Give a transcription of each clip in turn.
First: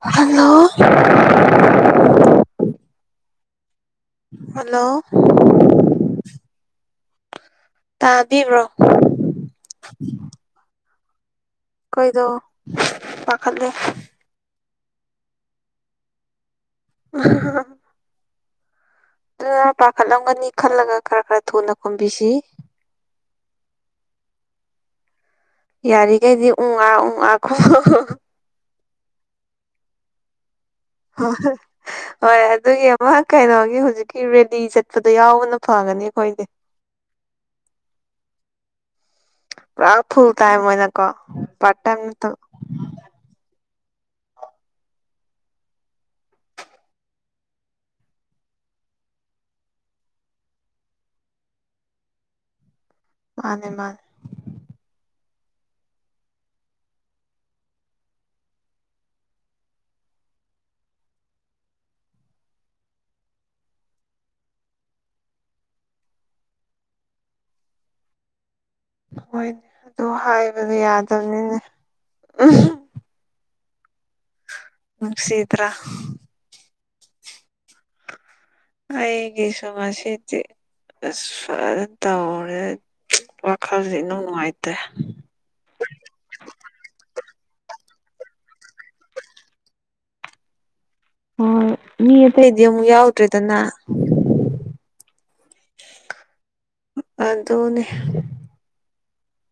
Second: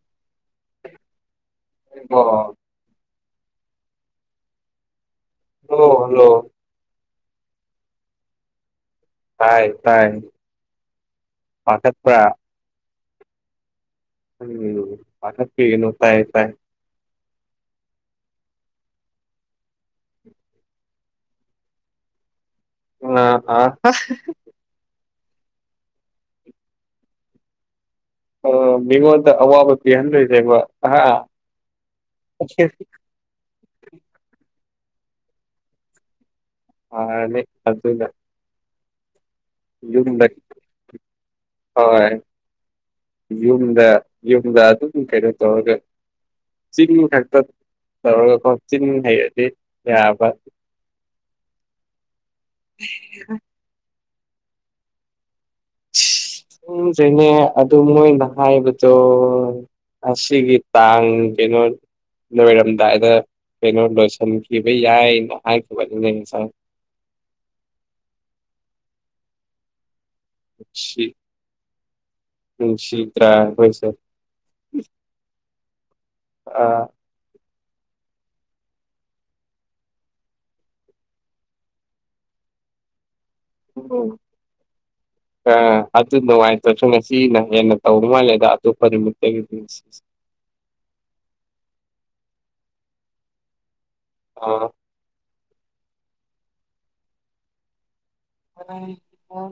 Hello ꯍꯣ ꯍꯣ ꯫ Hello ꯑꯣ ꯍꯜꯂꯣ ꯇꯥꯕꯤꯕ꯭ꯔꯣ ꯇꯥꯏ ꯇꯥꯏ ꯄꯥꯈꯠꯄ꯭ꯔꯥ ꯑꯩꯈꯣꯏꯗ ꯄꯥꯈꯠꯂꯦ ꯎꯝ ꯄꯈꯠꯄꯤꯅꯣ ꯇꯥꯏ ꯇꯥꯏ ꯍꯝ ꯍꯥ ꯍ ꯫ [unintelligible] ꯑꯗꯨꯅ ꯄꯥꯈꯠꯂꯝꯒꯅꯤ ꯈꯜꯂꯒ ꯈꯔ ꯈꯔ ꯊꯨꯅ ꯈꯨꯝꯕꯤꯁꯤ ꯑ ꯑ꯫ ꯌꯥꯔꯤꯈꯩꯗꯤ ꯎꯪ ꯑꯥ ꯎꯪ ꯑꯥ ꯈꯣ ꯑ ꯃꯤꯉꯣꯟꯗ ꯑꯋꯥꯕ ꯄꯤꯍꯟꯗꯣꯏꯁꯦꯕ ꯍ ꯍꯣꯏ ꯑꯗꯨꯒꯤ ꯑꯃ ꯀꯩꯅꯣꯒꯤ ꯍꯧꯖꯤꯛꯀꯤ ꯔꯦꯂꯤ ꯆꯠꯄꯗ ꯌꯥꯎꯕꯅ ꯐꯒꯅꯤ ꯑꯩꯈꯣꯏꯗꯤ ꯑꯅꯦ ꯆꯠꯇꯂ ꯄꯨꯔꯥ ꯐꯨꯜ ꯇꯥꯏꯝ ꯑꯣꯏꯅꯀꯣ ꯄꯥꯔꯠ ꯇꯥꯏꯝ ꯍꯣꯏ ꯅꯠꯇꯕ ꯫ ꯌꯨꯝꯗ ꯌꯨꯝꯗ ꯑꯗꯨꯝ ꯀꯩꯅꯣ ꯇꯧꯔꯒꯦ ꯆꯤꯡ ꯈꯛꯇ ꯇꯧꯔꯒꯀꯣ ꯆꯤꯡ ꯍꯩꯔꯗꯤ ꯌꯥꯕ ꯫ ꯃꯥꯅꯦ ꯃꯥꯅꯦ ꯫ ꯎꯨꯝꯖꯩꯅꯦ ꯑꯗꯨ ꯃꯣꯏꯅ ꯍꯥꯏꯕꯗꯣ ꯑꯁꯤꯒꯤ ꯇꯥꯡ ꯀꯩꯅꯣ ꯂꯣꯏꯔꯝꯗꯥꯏꯗ ꯀꯩꯅꯣ ꯂꯣꯏꯁꯤꯟꯈꯤꯕ ꯌꯥꯏꯅ ꯍꯥꯏꯈꯤꯕꯅꯤꯅꯦ ꯉꯁꯥꯡ ꯍꯣꯏ ꯑꯗꯨ ꯍꯥꯏꯕꯗꯤ ꯌꯥꯗꯝꯅꯤꯅꯦ ꯎ ꯁꯤꯗ꯭ꯔꯥ ꯑꯣꯏꯣꯏꯁꯦ ꯅꯨꯡ ꯁꯤꯇ꯭ꯔꯥ ꯑ ꯑꯩꯒꯤꯁꯨ ꯉꯁꯤꯖꯦ ꯑꯁ꯭ꯋꯥꯏꯗ ꯇꯧꯔꯦ ꯋꯥꯈꯜꯁꯤꯦ ꯏꯅꯧ ꯅꯨꯡꯉꯥꯏꯇꯦ ꯑ ꯑꯗꯨ ꯅꯨꯡꯉꯥꯏꯇ꯭ꯔꯁꯨ ꯉꯁꯤꯅ ꯍꯦꯟꯅ ꯇꯧꯔ ꯃꯥꯜꯂꯦꯗ ꯑꯇꯣꯞꯄ ꯅꯨꯃꯤꯠꯇꯒꯤꯗꯤ ꯍꯣꯏ ꯃꯤ ꯑꯇꯩꯗꯤ ꯑꯃꯨꯛ ꯌꯥꯎꯗ꯭ꯔꯦꯗꯅ ꯑꯣ ꯑꯗꯨꯅꯦ ꯑ ꯏꯣ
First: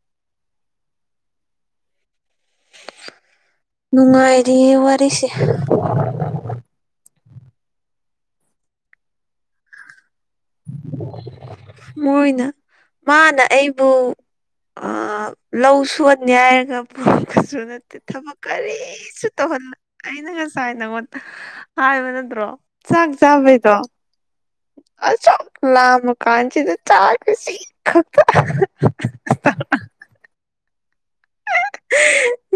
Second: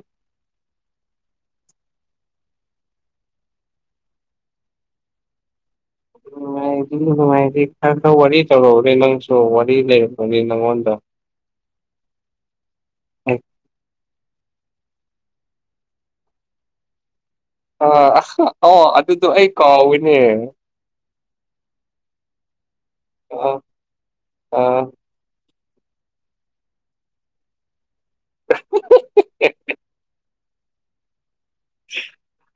ꯅꯨꯡꯉꯥꯏꯔꯤ ꯋꯥꯔꯤꯁꯦ ꯅꯨꯡꯉꯥꯏꯔꯤ ꯅꯨꯡꯉꯥꯏꯔꯤ ꯈꯔ ꯈ ꯋꯥꯔꯤ ꯇꯧꯔꯛꯎꯅꯦ ꯅꯪꯁꯨ ꯋꯥꯔꯤ ꯂꯩꯔꯔꯕꯅꯤ ꯅꯪꯉꯣꯟꯗ ꯃꯣꯏꯅ ꯃꯥꯅ ꯑꯩꯕꯨ ꯫ ꯑ ꯂꯧ ꯁꯨꯍꯟꯅꯤ ꯍꯥꯏꯔꯒ ꯫ ꯀꯁꯨ ꯅꯠꯇꯦ ꯑꯥ ꯊꯕꯛ ꯑꯣ ꯀꯔꯤꯁꯨ ꯑꯗꯨꯗꯣ ꯑꯩ ꯇꯧꯍꯜꯂ ꯀꯥꯎꯋꯤꯅꯦ ꯑꯩꯅ ꯉꯁꯥꯏ ꯅꯪ ꯍꯥꯏꯕ ꯅꯠꯇ꯭ꯔꯣ ꯆꯥꯛ ꯑꯥ ꯆꯥꯕꯩꯗꯣ ꯑꯥ ꯑ ꯆꯣꯛ ꯂꯥꯝꯃ ꯀꯥꯟꯁꯤꯗ ꯆꯥꯛꯁꯤ ꯁꯤ ꯈꯛꯇ ꯍ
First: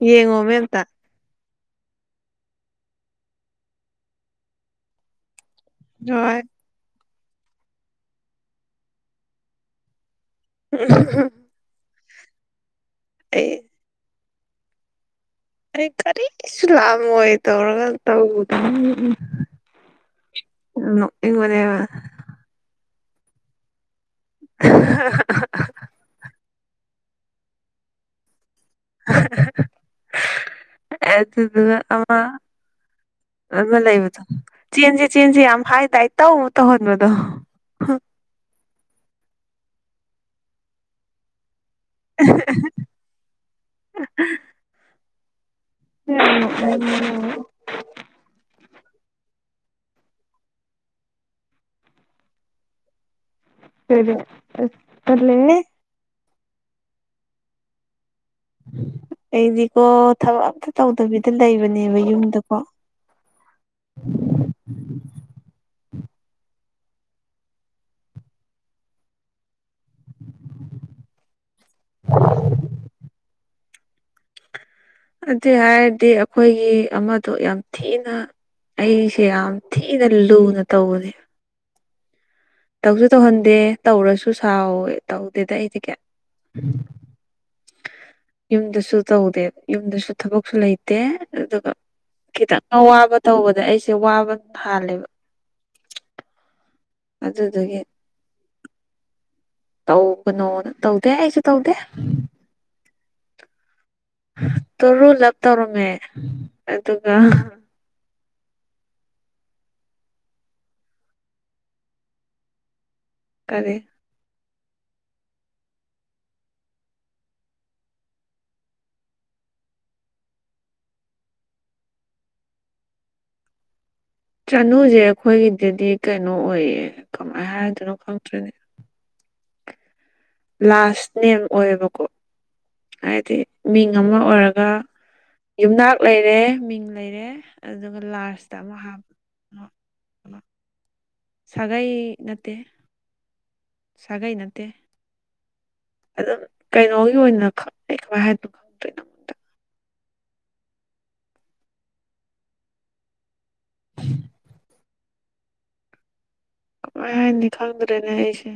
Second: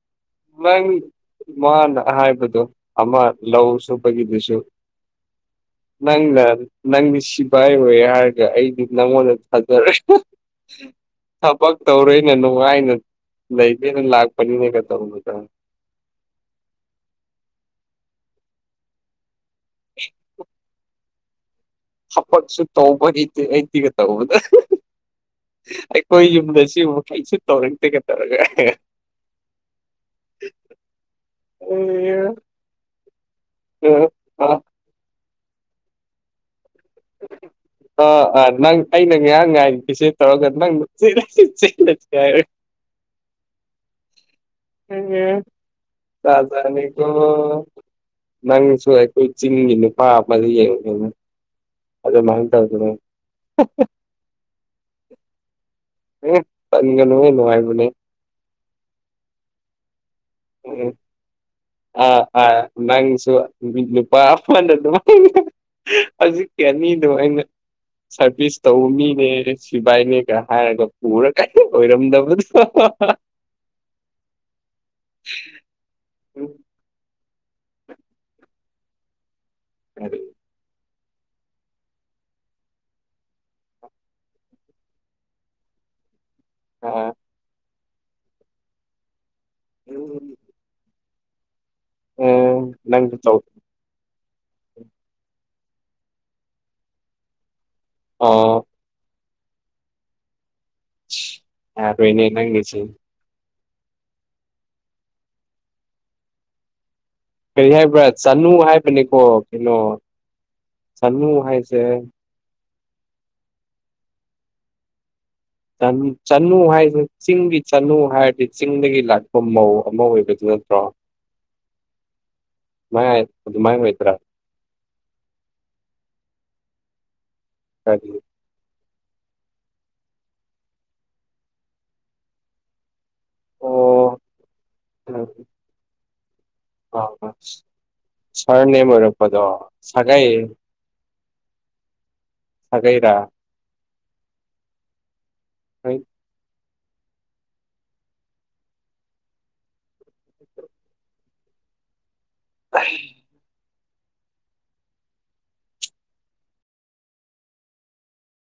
ꯌꯦꯉꯣ ꯅꯪ ꯃꯥꯅ ꯍꯥꯏꯕꯗꯣ ꯑꯃ ꯂꯧ ꯁꯨꯕꯒꯤꯗꯨꯁꯨ ꯫ ꯅꯪ ꯍꯣꯏ ꯂꯥ ꯫ ꯅꯪꯗꯤ ꯁꯤꯐꯥꯏ ꯑꯣꯏ ꯍꯥꯏꯔꯒ ꯑꯩꯗꯤ ꯅꯪꯉꯣꯟꯗ ꯊꯥꯖꯔꯣꯏ ꯊꯕꯛ ꯇꯧꯔꯦꯅꯦ ꯅꯨꯡꯉꯥꯏꯅ ꯑꯩ ꯂꯩꯒꯦꯅ ꯂꯥꯛꯄꯅꯤꯅꯦꯒ ꯇꯧꯕꯗꯣ ꯑꯩ ꯀꯔꯤꯁꯨ ꯂꯥꯛꯑꯃꯣꯏ ꯇꯧꯔꯒ ꯇꯧꯕꯗ ꯅꯣꯛꯅꯤꯡ ꯕꯅꯦꯕ ꯊꯥꯕꯠꯁꯨ ꯇꯧꯕ ꯍꯩꯇꯦ ꯑꯩꯗꯤꯒ ꯇꯧꯕꯗꯣ ꯫ ꯍꯣꯏ ꯌꯨꯝꯗ ꯁꯤꯨꯝ ꯃꯈꯩꯁꯨ ꯇꯧꯔꯗꯦꯒꯩ ꯇꯧꯔꯒ꯫ [unintelligible] ꯑꯦ ꯑꯗꯨ ꯑꯗꯨꯅ ꯑꯃ ꯑꯃ ꯂꯩꯕꯗꫭ ꯆꯦꯟꯁꯤ ꯆꯦꯟꯁꯤ ꯌꯥꯝ ꯍꯥꯏꯗꯥꯏ ꯇꯧ ꯇꯧꯍꯟꯕꯗꯣ ꯑꯥ ꯑꯥ ꯅꯪ ꯑꯩꯅ ꯉꯍꯥꯡ ꯉꯥꯏꯒꯤꯁꯦ ꯇꯧꯔꯒ ꯅꯪꯅ ꯆꯦꯂꯁꯤ ꯆꯦꯂꯁꯤ꯫ [unintelligible] ꯌꯥꯝ ꯖꯥꯖꯥꯅꯤꯀꫭ ꯅꯣꯛꯅꯤꯡꯕꯅꯦ ꯅꯪꯁꯨ ꯑꯩꯁꯨ ꯆꯤꯡꯒꯤ ꯅꯨꯄꯥ ꯑꯃ ꯌꯦꯡꯈ꯭ꯔꯦꯅꯦ ꯫ ꯑꯗꯨꯃꯥꯏꯟ ꯇꯧꯗꯅ ꯇꯜꯂꯦꯍꯦ ꯫ ꯍꯝ ꯇꯟꯒꯅꯨꯅꯦ ꯅꯨꯡꯉꯥꯏꯕꯅꯦꯍꯦ꯫ ꯑꯩꯗꯤꯀꯣ ꯊꯕꯛ ꯑꯝꯇ ꯇꯧꯗꯕꯤꯗ ꯂꯩꯕꯅꯦꯕ ꯑ ꯌꯨꯝꯗꯀꯣ ꯑ ꯅꯁꯨ ꯃꯤ ꯅꯨꯄꯥ ꯅ ꯑꯗꯨꯉꯥꯏꯅ ꯍꯧꯖꯤꯛꯀꯤ ꯑꯅꯤꯗꯨ ꯑꯩꯅꯥ ꯁꯔꯕꯤꯁ ꯇꯧꯅꯤꯅꯦ꯫ ꯁꯤꯕꯥꯏꯅꯦ ꯈꯔ ꯍꯥꯏꯔꯒ ꯄꯨꯔꯒꯥꯏ ꯑꯣꯏꯔꯝꯗꯕꯗꯣ ꯑꯗꯨꯏ ꯍꯥꯏꯔꯗꯤ ꯑꯩꯈꯣꯏꯒꯤ ꯑꯃꯗꯣ ꯌꯥꯝ ꯊꯤꯅ ꯑꯩꯁꯦ ꯌꯥꯝ ꯊꯤꯅ ꯂꯨꯅ ꯇꯧꯕꯁꯦ꯫ ꯇꯧꯁꯨ ꯇꯧꯍꯟꯗꯦ ꯇꯧꯔꯁꯨ ꯁꯥꯎꯋꯦ ꯇꯧꯗꯦꯗ ꯑꯩꯗꯤ ꯀꯌꯥ ꯑꯥ ꯌꯨꯝꯗꯁꯨ ꯇꯧꯗꯦ ꯌꯨꯝꯗꯁꯨ ꯊꯕꯛꯁꯨ ꯂꯩꯇꯦ ꯑꯗꯨꯒ ꯈꯤꯇꯪ ꯎꯝ ꯑꯋꯥꯕ ꯅꯪꯁꯨ ꯇꯧ ꯇꯧꯕꯗ ꯑꯩꯁꯦ ꯋꯥꯕ ꯍꯥꯥꯜꯂꯦꯕ꯫ ꯑꯗꯨꯗꯨꯒꯤ꯫ ꯑꯣ ꯇꯧꯕꯅꯣ ꯇꯧꯗꯦ ꯑꯩꯁꯨ ꯇꯧꯗꯦ꯫ ꯅꯦ ꯅꯪꯒꯦꯁꯨ꯫ ꯇꯨꯔꯨꯂꯞ ꯇꯧꯔꯝꯃꯦ ꯑꯗꯨꯒ ꯀꯔꯤ ꯍꯥꯏꯕ꯭ꯔꯥ ꯆꯅꯨ ꯍꯥꯏꯕꯅꯤꯀꯣ ꯀꯩꯅꯣ ꯆꯅꯨ ꯍꯥꯏꯁꯦ꯫ ꯀꯔꯤ ꯆꯅꯨ ꯍꯥꯏꯁꯤ ꯆꯤꯡꯒꯤ ꯆꯅꯨ ꯍꯥꯏꯔꯗꯤ ꯆꯤꯡꯗꯒꯤ ꯂꯥꯛꯄ ꯃꯧ ꯑꯃ ꯑꯣꯏꯕꯗꯨ ꯅꯠꯇ꯭ꯔꯣ [inaudible] ꯃꯥꯏ ꯑꯗꯨ ꯃꯃꯥꯏꯡ ꯃꯣꯏꯇ꯭ꯔꯥ ꯆꯥꯅꯨꯁꯦ ꯑꯩꯈꯣꯏꯒꯤꯗꯗꯤ ꯀꯩꯅꯣ ꯑꯣꯏꯌꯦ ꯀꯃꯥꯏꯅ ꯍꯥꯏꯗꯣꯏꯅꯣ ꯍꯥꯏꯗꯤ ꯈꯪꯗ꯭ꯔꯅꯦ꯫ ꯂꯥꯁ ꯅꯦꯝ ꯑꯣꯏꯌꯦꯕꯀꯣ ꯍꯥꯏꯗꯤ ꯃꯤꯡ ꯑꯃ ꯑꯣ ꯑꯣꯏꯔꯒ ꯌꯨꯝꯅꯥꯛ ꯂꯩꯔꯦ ꯃꯤꯡ ꯂꯩꯔꯦ ꯑ ꯑꯗꯨꯒ ꯂꯥꯔꯖꯇ ꯑꯃꯨꯛ ꯍꯥꯞ ꯀꯗꯣ ꯁꯒꯥꯏ ꯁꯥꯒꯩ ꯅꯠꯇ ꯁꯥꯒꯩꯔ ꯁꯒꯥꯏ ꯅꯠꯇ꯫ ꯍꯦꯠ ꯑꯗꯨꯝ ꯀꯩꯅꯣꯒꯤ ꯑꯣꯏꯅ ꯈꯪꯅꯩ ꯀꯃꯥꯏ ꯍꯥꯏꯅꯣ ꯈꯪꯗꯣꯏꯅꯣ [unintelligible] [inaudible] ꯀꯃꯥꯏ ꯍꯥꯏꯅꯤ ꯈꯪꯗ꯭ꯔꯦꯅꯦ ꯑꯩꯁꯦ꯫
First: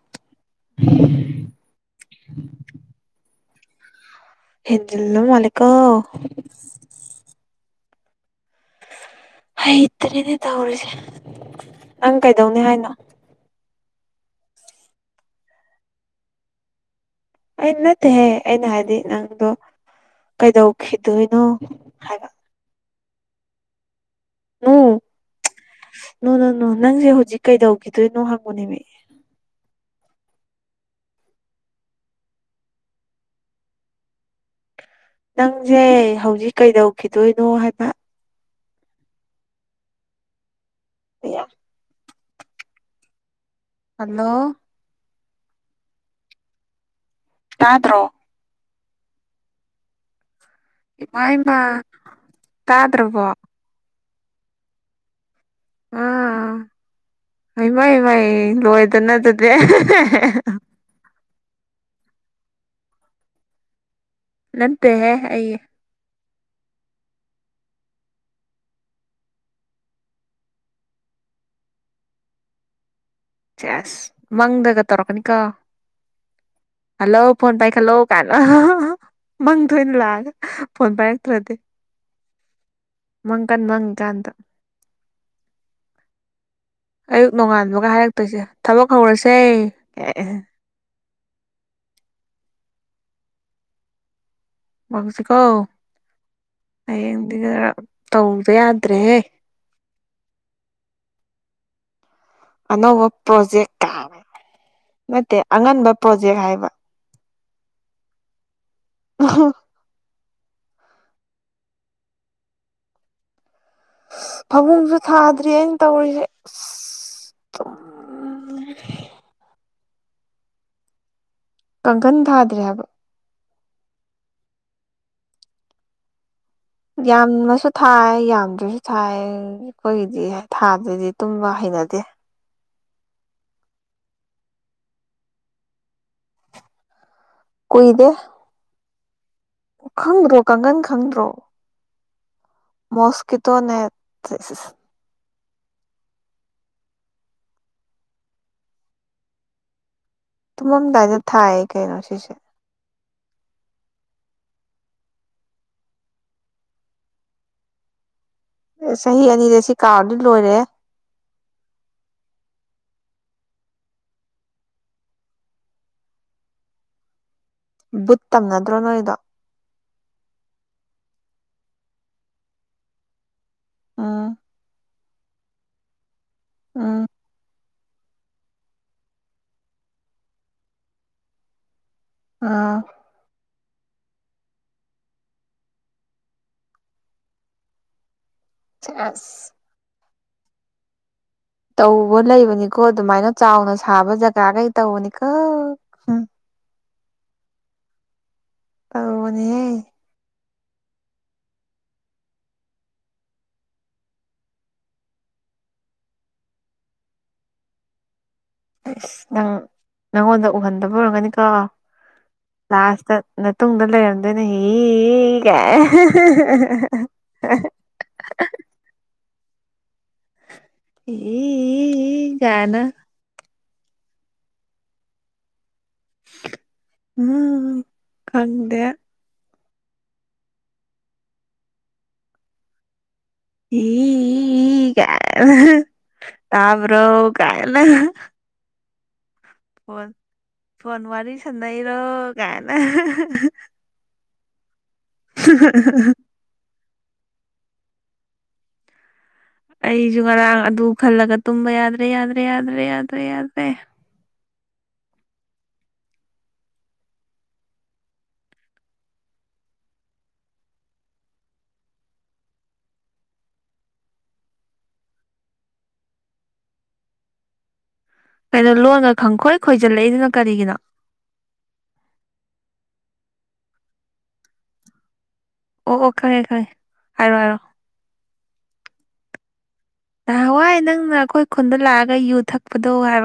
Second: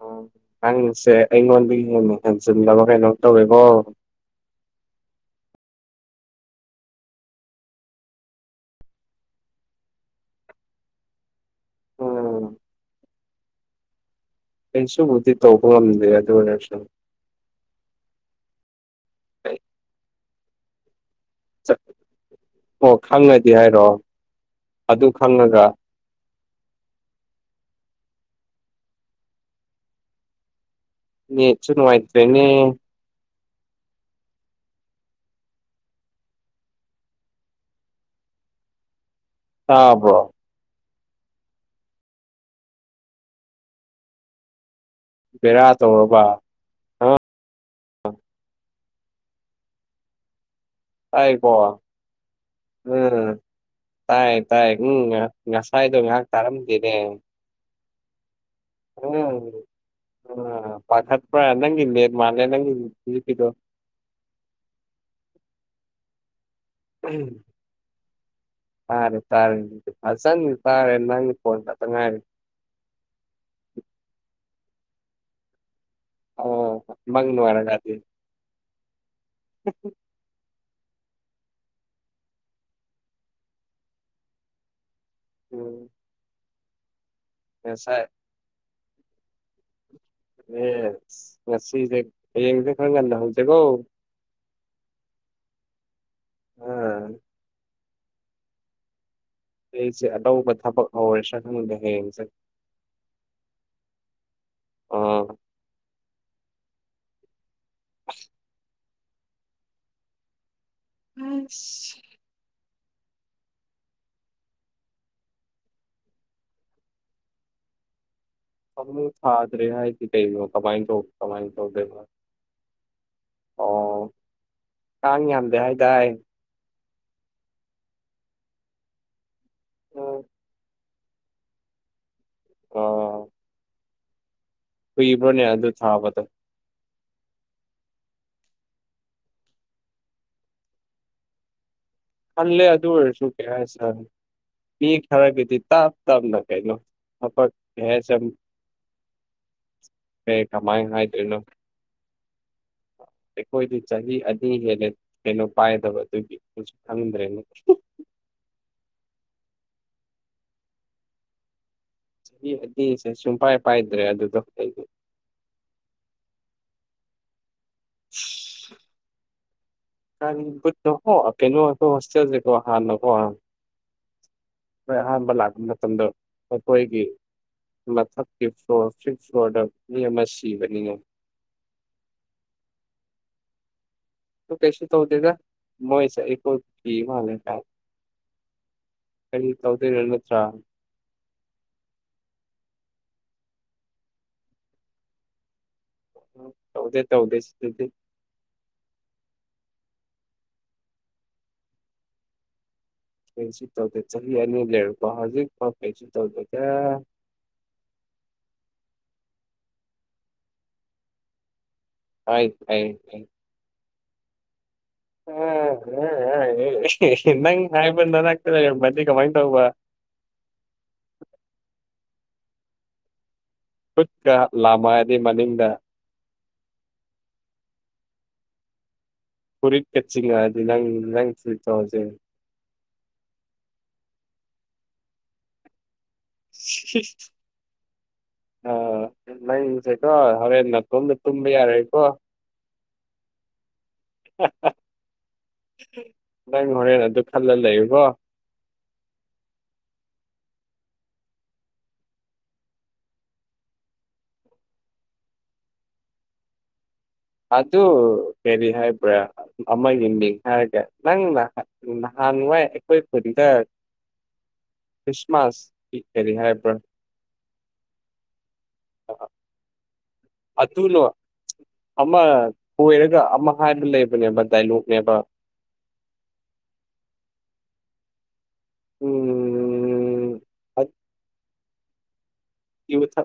ꯑꯣ ꯅꯪꯁꯦ ꯑꯩꯉꯣꯟꯗꯒꯤ ꯍꯦꯟꯅ ꯍꯦꯟꯖꯤꯟꯂꯕ ꯀꯩꯅꯣ ꯇꯧꯔꯦꯀꯣ꯫ ꯍꯦꯟꯖꯤꯜꯂꯕ ꯖꯥꯠꯅꯤꯀꯣ꯫ ꯍꯩꯇ꯭ꯔꯦꯅꯦ ꯇꯧꯔꯤꯁꯦ ꯅꯪ ꯎꯝ ꯀꯩꯗꯧꯅꯤ ꯍꯥꯏꯅꯣ꯫ ꯀꯩꯁꯨꯕꯨꯗꯤ ꯇꯧꯕ ꯉꯝꯗꯦ ꯑꯗꯨ ꯑꯣꯏꯔꯁꯨꯨ꯫ ꯑꯩ ꯅꯠꯇꯦꯍꯦ ꯑꯩꯅ ꯍꯥꯏꯗꯤ ꯅꯪꯗꯣ ꯀꯩꯗꯧꯈꯤꯗꯣꯏꯅꯣ ꯍꯥꯏꯕ ꯑꯣ ꯈꯪꯉꯗꯤ ꯍꯥꯏꯔꯣ ꯅꯣ ꯑꯗꯨ ꯈꯪꯉꯒ ꯅꯣ ꯅꯣ ꯅꯪꯁꯦ ꯍꯧꯖꯤꯛ ꯀꯩꯗꯧꯒꯤꯗꯣꯏꯅꯣ ꯍꯪꯕꯅꯦꯃꯤ꯫ ꯅꯦꯠꯁꯤ ꯅꯨꯡꯉꯥꯏꯇꯔꯦꯅꯦ꯫ ꯅꯪꯖꯦ ꯍꯧꯖꯤꯛ ꯀꯩꯗꯧꯒꯤꯗꯣꯏꯅꯣ ꯍꯥꯏꯕ꯫ ꯇꯥꯕ꯭ꯔꫭ꯫ ꯑꯌꯥ꯫ ꯍꯜꯂꯣ꯫ ꯕꯦꯔꯥ ꯇꯧꯔꯕ꯫ ꯑ ꯇꯥꯗ꯭ꯔꯣ꯫ ꯏꯃꯥ ꯍꯥꯏꯌꯦꯀꯣ ꯏꯃꯥ ꯇꯥꯗ꯭ꯔꯕꯣ ꯎꯝ꯫ ꯇꯥꯏ ꯇꯥꯏ ꯎꯝ ꯉꯁꯥꯏꯗꯣ ꯉꯥꯏꯍꯥꯛ ꯇꯥꯔꯝꯗꯦꯅꯦ꯫ ꯍꯩꯃꯩ ꯃꯩ ꯂꯣꯏꯗꯅ ꯑꯗꯨꯗꯤ꯫ ꯎꯝ ꯑ ꯄꯥꯈꯠꯄ꯭ꯔꯥ ꯅꯪꯒꯤ ꯅꯦꯠ ꯃꯥꯜꯂꯦ ꯅꯪꯒꯤ ꯍꯨꯖꯤꯛꯀꯤꯗꯣ꯫ ꯅꯟꯠꯇꯦ ꯍꯦ ꯑꯩ [unintelligible] ꯇꯥꯔꯦ ꯇꯥꯔꯦ ꯐꯖꯟ ꯇꯥꯔꯦ ꯅꯪ ꯈꯣꯟ ꯈꯥꯠꯇ ꯉꯥꯏꯔꯦ꯫ ꯁꯦꯁ ꯃꯪꯗꯒ ꯇꯧꯔꯛꯀꯅꯤꯀꯣ꯫ ꯑꯣ ꯍꯜꯂꯣ ꯃꯪ ꯐꯣꯟ ꯂꯣꯏꯔꯒꯗꯤ ꯀꯥꯏꯅ ꯃꯪꯗ ꯑꯣꯏꯅ ꯂꯥꯛꯑꯒ꯫ ꯐꯣꯟ ꯄꯥꯏꯔꯥꯛꯇ꯭ꯔꯗꯤ꯫ ꯃꯪ ꯀꯟ ꯃꯪꯉꯤꯀꯥꯟꯗ꫰꫰ ꯎꯝ꯫ ꯑꯌꯨꯛ ꯅꯣꯡꯉꯥꯟꯕꯒ ꯉꯁꯥꯏ ꯍꯥꯏꯔꯛꯇꯣꯏꯁꯦ ꯊꯕꯛ ꯍꯧꯔꯁꯦ ꯀꯥꯏ꯫ ꯌꯦꯁ ꯉꯁꯤꯁꯦ ꯍꯌꯦꯡꯁꯦ ꯈꯔ ꯉꯥꯟꯗ ꯍꯧꯁꯦꯀꯣ꯫ ꯍꯧꯁꯦꯀꯣ ꯑꯥ ꯍꯌꯦꯡꯗꯤ ꯈꯔ ꯇꯧꯗ ꯌꯥꯗ꯭ꯔꯦꯍꯦ꯫ ꯑꯩꯁꯦ ꯑꯇꯧꯕ ꯊꯥꯕꯛ ꯈꯪꯗꯦ ꯍꯌꯦꯡꯁꯦ꯫ ꯑꯅꯧꯕ ꯄ꯭ꯔꯣꯖꯦꯛ ꯀꯥꯏꯅ ꯑꯥ ꯅꯠꯇꯦ ꯑꯉꯟꯕ ꯄ꯭ꯔꯣꯖꯦꯛ ꯍꯥꯏꯕ꯫ [unintelligible] ꯑꯣꯍꯣ꯫ ꯑꯁ꯫ ꯐꯃꯨꯡꯁꯨ ꯊꯥꯗ꯭ꯔꯤ ꯑꯩꯅ ꯇꯧꯔꯤꯁꯦ ꯑꯁ꫰꫰ ꯐꯥꯃꯨꯡ ꯊꯗꯔꯤꯍꯥꯏꯗꯤ ꯀꯩꯅꯣ ꯀꯃꯥꯏꯟ ꯇꯧ ꯀꯃꯥꯏꯟ ꯇꯧꯗꯣꯏꯕ꯫ ꯀꯥꯡꯈꯟ ꯊꯥꯗ꯭ꯔꯤ ꯍꯥꯏꯕ ꯑꯣ ꯀꯥꯡ ꯌꯥꯝꯗꯦ ꯍꯥꯏꯗꯥꯏ꯫ ꯌꯥꯝꯔꯁꯨ ꯊꯥꯏ ꯌꯥꯝꯗ꯭ꯔꯁꯨ ꯊꯥꯏ꯫ ꯑꯩꯈꯣꯏꯒꯤꯗꯤ ꯊꯥꯗꯔꯗꯤ ꯇꯨꯝꯕ ꯍꯩꯅꯗꯦ꯫ ꯑꯣ꯫ ꯀꯨꯢꯕ꯭ꯔꯣꯅꯦ ꯑꯗꯨ ꯊꯥꯕꯗꯣ꯫ ꯀꯨꯏꯗꯦ꯫ ꯈꯪꯗ꯭ꯔꯣ ꯀꯥꯡꯒꯟ ꯈꯪꯗ꯭ꯔꯣ꯫ ꯈꯜꯂꯦ ꯑꯗꯨ ꯑꯣꯏꯔꯁꯨ ꯀꯔꯤ ꯃꯣꯁꯀꯤꯇꯣ ꯍꯥꯏꯁꯤꯔ ꯅꯦꯠ ꯈꯔꯒꯗꯤ ꯇꯞ ꯇꯞꯅ ꯀꯩꯅꯣ ꯊꯕꯛ ꯀꯩ ꯍꯥꯏꯁꯤꯔ ꯀꯩ ꯀꯃꯥꯏꯅ ꯇꯨꯝꯃꯗꯥꯏ ꯍꯥꯏꯗꯣꯏꯅꯣ ꯊꯥꯏ ꯀꯩꯅꯣ ꯁꯤꯁꯦ꯫ ꯑꯩꯈꯣꯏꯗꯤ ꯆꯍꯤ ꯑꯅꯤ ꯍꯦꯟꯂꯦ ꯀꯩꯅꯣ ꯄꯥꯏꯗꯕ ꯑꯗꯨꯒꯤ꯫ ꯍꯪꯗ꯭ꯔꯦꯅꯦ꯫ ꯑꯦ ꯆꯍꯤ ꯑꯅꯤꯗ ꯁꯤ ꯀꯥꯎꯔꯗꯤ ꯂꯣꯏꯔꯦꯍꯦ꯫ ꯆꯍꯤ ꯑꯅꯤꯁꯦ ꯁꯨꯡꯄꯥꯏ ꯄꯥꯏꯗ꯭ꯔꯦ ꯑꯗꯨꯗꯣ ꯑꯈꯣꯏꯗꯤ꯫ ꯕꯨꯠ ꯇꯝꯅꯗꯨ꯭ꯔꯣ ꯅꯣꯏꯗꯣ ꯅꯪ ꯚꯨꯠꯇꯣ ꯀꯣ ꯍꯣꯏꯇꯦꯜꯁꯦ ꯍꯥꯟꯅ ꯀꯣ ꯫ ꯎꯝ ꯈꯣꯏ ꯑꯍꯥꯟꯕ ꯂꯥꯛꯄ ꯃꯇꯝꯗꯣ ꯎꯝ ꯑꯩꯈꯣꯏꯒꯤ ꯃꯊꯛꯀꯤ ꯐ꯭ꯂꯣꯔ ꯐꯤꯐ ꯐ꯭ꯂꯣꯔꯗ ꯃꯤ ꯑꯃ ꯁꯤꯕꯅꯤꯉ ꯑꯥ ꯀꯩꯁꯨ ꯇꯧꯗꯦꯗ ꯃꯣꯏꯁꯦ ꯑꯩꯈꯣꯏ ꯀꯤ ꯃꯥꯂꯦꯗ ꯆꯁ ꯇꯧꯗꫭꯏꯔꫭ ꯅꯠꯇ꯭ꯔ ꯇꯧꯕ ꯂꯩꯕꯅꯤꯀꯣ ꯑꯗꯨꯃꯥꯏꯅ ꯆꯥꯎꯅ ꯁꯥꯕ ꯖꯒꯥꯈꯩ ꯇꯧꯕꯅꯤꯀꯣ ꯎꯝ ꯎ ꯇꯧꯗ ꯇꯧꯗꯗꯤ ꯇꯧꯅꯦ ꯀꯩꯁꯨ ꯇꯧꯗ ꯆꯍꯤ ꯑꯅꯤ ꯂꯦꯔꯀꯣ ꯍꯧꯖꯤꯛ ꯐ ꯀꯩꯁꯨ ꯇꯧꯗꯦ ꯀ ꯑꯁ ꯅꯪ ꯅꯪꯉꯣꯟꯗ ꯎꯍꯟꯗꯕ ꯑꯣꯏꯔꯝꯒꯅꯤꯀꯣ ꯍꯥꯏ ꯍꯥꯏ ꯂꯥꯁꯇ ꯃꯇꯨꯡꯗ ꯂꯩꯔꯝꯗꯣꯏꯅꯦ ꯍꯤꯒꯦ ꯅꯪ ꯍꯥꯏꯕ ꯅꯅꯥꯛꯇ ꯂꯩꯔꯝꯃꯗꯤ ꯀꯃꯥꯏꯟ ꯇꯕꯧ ꯎ ꯀꯥꯟꯅ ꯈꯨꯠꯀ ꯂꯥꯃꯒꯤ ꯃꯅꯤꯡꯗ ꯎꯝ ꯈꯪꯗꯦ ꯀꯔꯤ ꯀꯆꯤꯡꯉ ꯑꯗꯨꯗꯤ ꯅꯪ ꯐ ꯇꯖ ꯍ ꯀ ꯇꯥꯕ꯭ꯔꯣ ꯀꯥꯏꯅ ꯅꯁꯦ ꯀꯣ ꯐꯣꯟ ꯍꯅ ꯐꯣꯟ ꯇ ꯋꯥꯔꯤ ꯇꯨꯕ ꯌꯥꯔꯦ ꯁꯥꯟꯅꯩꯔꯣ ꯀꯣ ꯀꯥꯏꯅ ꯅꯪ ꯍꯣꯔꯦꯟ ꯑꯗꯨ ꯈꯜꯂ ꯂꯩꯕꯣ ꯑꯩꯁꯨ ꯉꯔꯥꯡ ꯑꯗꯨ ꯈꯜꯂꯒ ꯇꯨꯝꯕ ꯌꯥꯗ꯭ꯔꯦ ꯌꯥꯗ꯭ꯔꯦ ꯌꯥꯗ꯭ꯔꯦ ꯌꯥꯗ꯭ꯔꯦ ꯌꯥꯗ꯭ꯔꯦ ꯑꯇꯨ ꯀꯦꯔꯤ ꯍꯥꯏꯕ꯭ꯔ ꯑꯃꯒꯤ ꯃꯤꯡ ꯍꯥꯏꯔꯒꯦ ꯅꯪ ꯅꯍꯥꯟꯋꯥꯏ ꯑꯩꯈꯣꯏ ꯈꯨꯗꯤꯗ ꯈ꯭ꯔꯤꯁꯃꯥꯁꯀꯤ ꯑꯦꯔꯤ ꯍꯥꯏꯄꯔꯥ ꯀꯩꯅꯣ ꯂꯣꯟꯅ ꯈꯪꯈꯣꯏ ꯈꯣꯏꯖꯤꯜꯂꯛꯏꯗꯨꯅ ꯀꯔꯤꯒꯤꯅꯣ ꯑꯗꯨꯅꯣ ꯑꯃ ꯑꯣꯏꯔꯒ ꯑꯃ ꯍꯥꯏꯕ ꯂꯩꯕꯅꯦꯕ ꯗꯥꯏꯂꯣꯛꯅꯦꯕ ꯑꯣ ꯑꯣ ꯈꯪꯉꯦ ꯈꯪꯉꯦ ꯍꯥꯏꯔꯣ ꯍꯥꯏꯔꯣ ꯎꯝ ꯎꯝ ꯎꯝ꯫ ꯅꯍꯥꯟꯋꯥꯏ ꯅꯪꯅ ꯑꯩꯈꯣꯏ ꯈꯨꯟꯗ ꯂꯥꯛꯑꯒ ꯌꯨ ꯊꯛ ꯌꯨꯊ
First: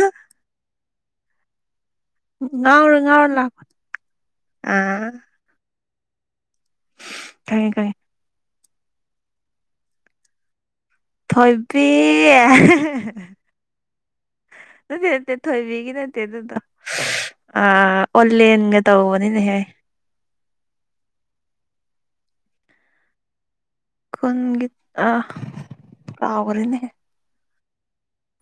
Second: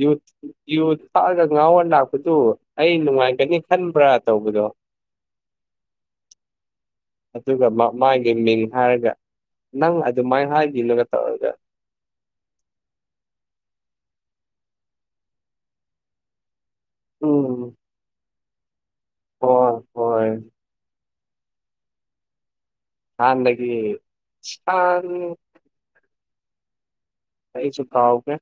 ꯌꯨꯊ ꯌꯨ ꯊꯥꯛꯑꯒ ꯉꯥꯎꯔ ꯂꯥꯛꯄꯗꯨ ꯑꯩ ꯉꯥꯎꯔ ꯉꯥꯎꯔ ꯅꯨꯡꯉꯥꯏꯒꯅꯤ ꯂꯥꯛꯄ ꯈꯟꯕ꯭ꯔꯥ ꯇꯧꯕꯗꯣ ꯑꯥ ꯑꯗꯨꯒ ꯈꯪꯉꯦ ꯈꯪꯉꯦ ꯃꯥꯒꯤ ꯃꯤꯡ ꯍꯥꯏꯔꯒ ꯅꯪ ꯑꯗꯨꯃꯥꯏꯅ ꯍꯥꯏꯈꯤꯅ ꯊꯣꯏꯕꯤ ꯑꯗꯨ ꯅꯦ ꯊꯣꯏꯕꯤꯒ ꯅꯠꯇꯦ ꯑꯗꯨꯗꯣ ꯑ ꯎꯝ ꯑꯣꯂꯦꯟꯒ ꯇꯧꯕꯅꯤꯅꯦꯍꯦ ꯍꯣꯏ ꯍꯣꯏ ꯍꯗꯒꯤ ꯈꯨꯟꯒꯤ ꯑ ꯀꯥꯎꯒꯔꯦꯅꯦ ꯑꯩꯁꯨ ꯈꯥꯎꯥꯎꯒꯦ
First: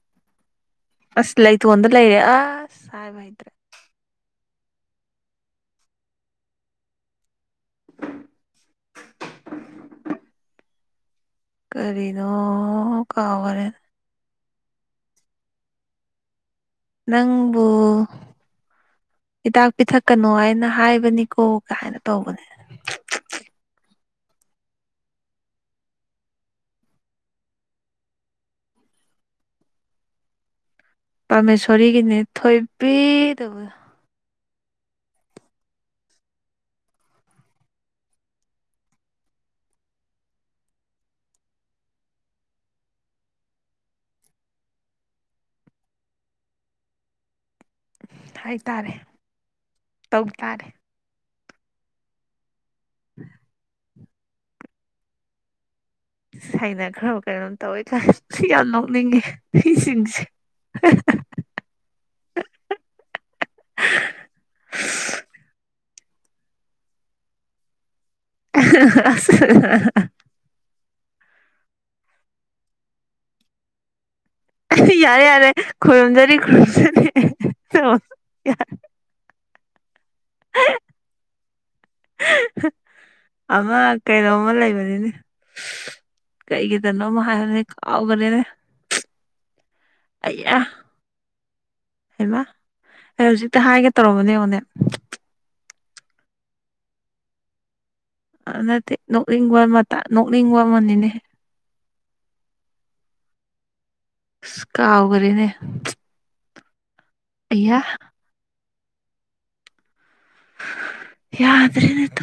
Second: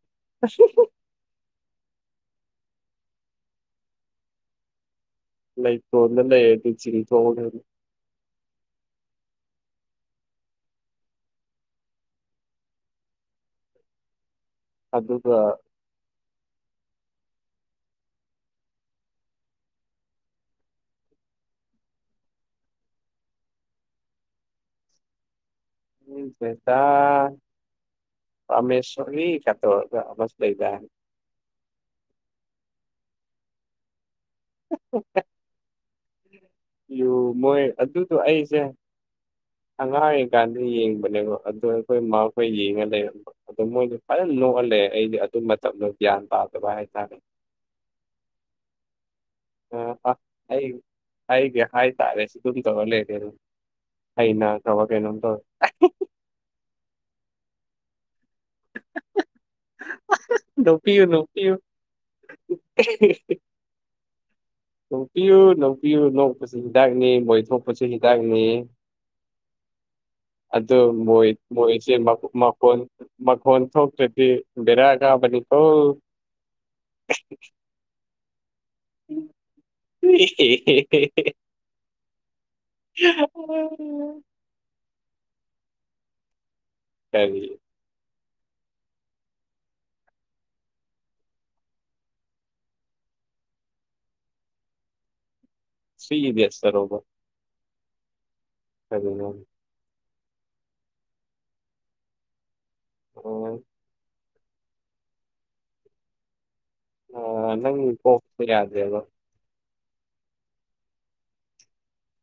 ꯑꯁ ꯂꯩꯇꯣꯟꯗ ꯂꯩꯔꯦ ꯑ ꯁꯥꯏ ꯥꯏꯗ꯭ꯔꯥ ꯂ ꯂꯩꯗꯤ ꯏꯆ ꯇ [unintelligible] ꯀꯔꯤꯅꯣ ꯀꯥꯎꯒꯔꯦ ꯑꯗꯨꯒ ꯅꯪꯕꯨ ꯍꯤꯗꯥꯛ ꯄꯤꯊꯛꯀꯅꯣ ꯍꯥꯏꯅ ꯍꯥꯏꯕꯅꯤꯀꯣ ꯀꯥꯏꯅ ꯇꯧꯕꯅꯦ꯫ ꯇ ꯄꯃꯦꯁꯣꯔꯤ ꯀ ꯇꯧꯔꯒ ꯑꯃꯁꯨ ꯂꯩꯗꯥꯏ ꯄꯥꯔꯃꯦꯁꯣꯔꯤꯒꯤꯅꯦ ꯊꯣꯏꯕꯤ ꯇꯧꯕꯗꫭ ꯌꯨ ꯃꯣꯏ ꯑꯗꯨꯗꯣ ꯑꯩꯁꯦ ꯑꯉꯥꯡ ꯑꯣꯏꯔꯤꯀꯥꯟꯗ ꯌꯦꯡꯕꯅꯦꯕꯣ ꯑꯗꯨꯣ ꯑꯩꯈꯣꯏ ꯃꯈ ꯑꯩꯈꯣꯏ ꯌꯦꯡꯉ ꯂꯩꯔꯝꯕ ꯑꯗꯣ ꯃꯣꯏꯗꯤ ꯐꯖꯅ ꯅꯣꯛꯍꯜꯂꯦ ꯑꯩꯗꯤ ꯑꯗꯨ ꯃꯇꯝꯅ ꯒ꯭ꯌꯥꯟ ꯄꯥꯗꯕ ꯍꯥꯏꯇꯥꯔꯦ ꯍꯥꯏꯇꯥꯔꯦ ꯑ ꯇꯧꯇꯥꯔꯦ ꯑꯩ ꯑꯩꯒꯤ ꯍꯥꯏꯇꯥꯔꯦ ꯁꯤ ꯑꯗꯨꯝ ꯇꯧꯔ ꯂꯩꯔꯦ ꯑꯗꯨꯝ ꯑꯩꯅ ꯆꯥꯎꯧꯋꯥ ꯀꯦꯩꯅꯣ ꯇꯧꯋꯦ ꯁꯥꯏꯅ ꯈ꯭ꯔ ꯀꯩꯅꯣꯝ ꯇꯧꯋꯦꯗ ꯌꯥꯝ ꯅꯣꯛꯅꯤꯡꯉꯦ ꯃꯤꯁꯤꯡꯁꯦ ꯅꯣꯛꯄꯤꯌꯨ ꯅꯣꯛꯄꯤꯌꯨ ꯅꯣꯛꯄꯤꯌꯨ ꯅꯧꯛꯄꯤꯌꯨ ꯅꯣꯛꯄꯁꯤ ꯍꯤꯗꯥꯛꯅꯦ ꯃꯣꯏꯊꯣꯛ ꯄ ꯍꯤꯗꯥꯥꯏ [unintelligible] ꯑꯗꯨ ꯃꯣꯏ ꯃꯣꯏꯁꯦ ꯃꯈꯣꯟ ꯃꯈꯣꯟ ꯊꯣꯛꯇ꯭ꯔꯗꯤ ꯕꯦꯔꯥ ꯌꯥꯔꯦ ꯌꯥꯔꯦ ꯀꯥꯕꯅꯤꯀꯣ ꯈꯨꯔꯨꯝꯖꯔꯤ ꯈꯨꯔꯨꯝꯖꯔꯤ ꯌꯥꯔꯦ ꯍꯦ ꯍꯦ ꯍꯦ ꯑꯃ ꯀꯩꯩꯅꫭꯝ ꯂꯩꯕꯅꯤꯅꯦ ꯀꯩꯒꯤꯗꯅꯣ ꯑꯃ ꯀꯔꯤ ꯍꯥꯏꯕꯅꯤ ꯀꯥꯎꯕꯅꯤꯅꯦ ꯑꯌꯥ ꯍꯃ ꯑꯦ ꯍꯧꯖꯤꯛꯇ ꯍꯥꯏꯒꯦ ꯇꯧꯔꯕꯅꯦꯉꯅꯦ ꯊ꯭ꯔꯤ ꯏꯗꯦꯠꯁ ꯇꯔꫭꯕ ꯅꯠꯇꯦ ꯅꯣꯛꯅꯤꯡꯕ ꯃꯇ ꯅꯣꯛꯅꯤꯡꯕ ꯃꯅꯤꯅꯦ ꯑꯣ ꯀꯥꯥꯎꯒꯔꯦꯅꯦ ꯑ ꯅꯪ ꯄ ꯌꯥꯗꯦꯗꯣ ꯌꯥꯗ꯭ꯔꯦꯅꯦꯇꯣ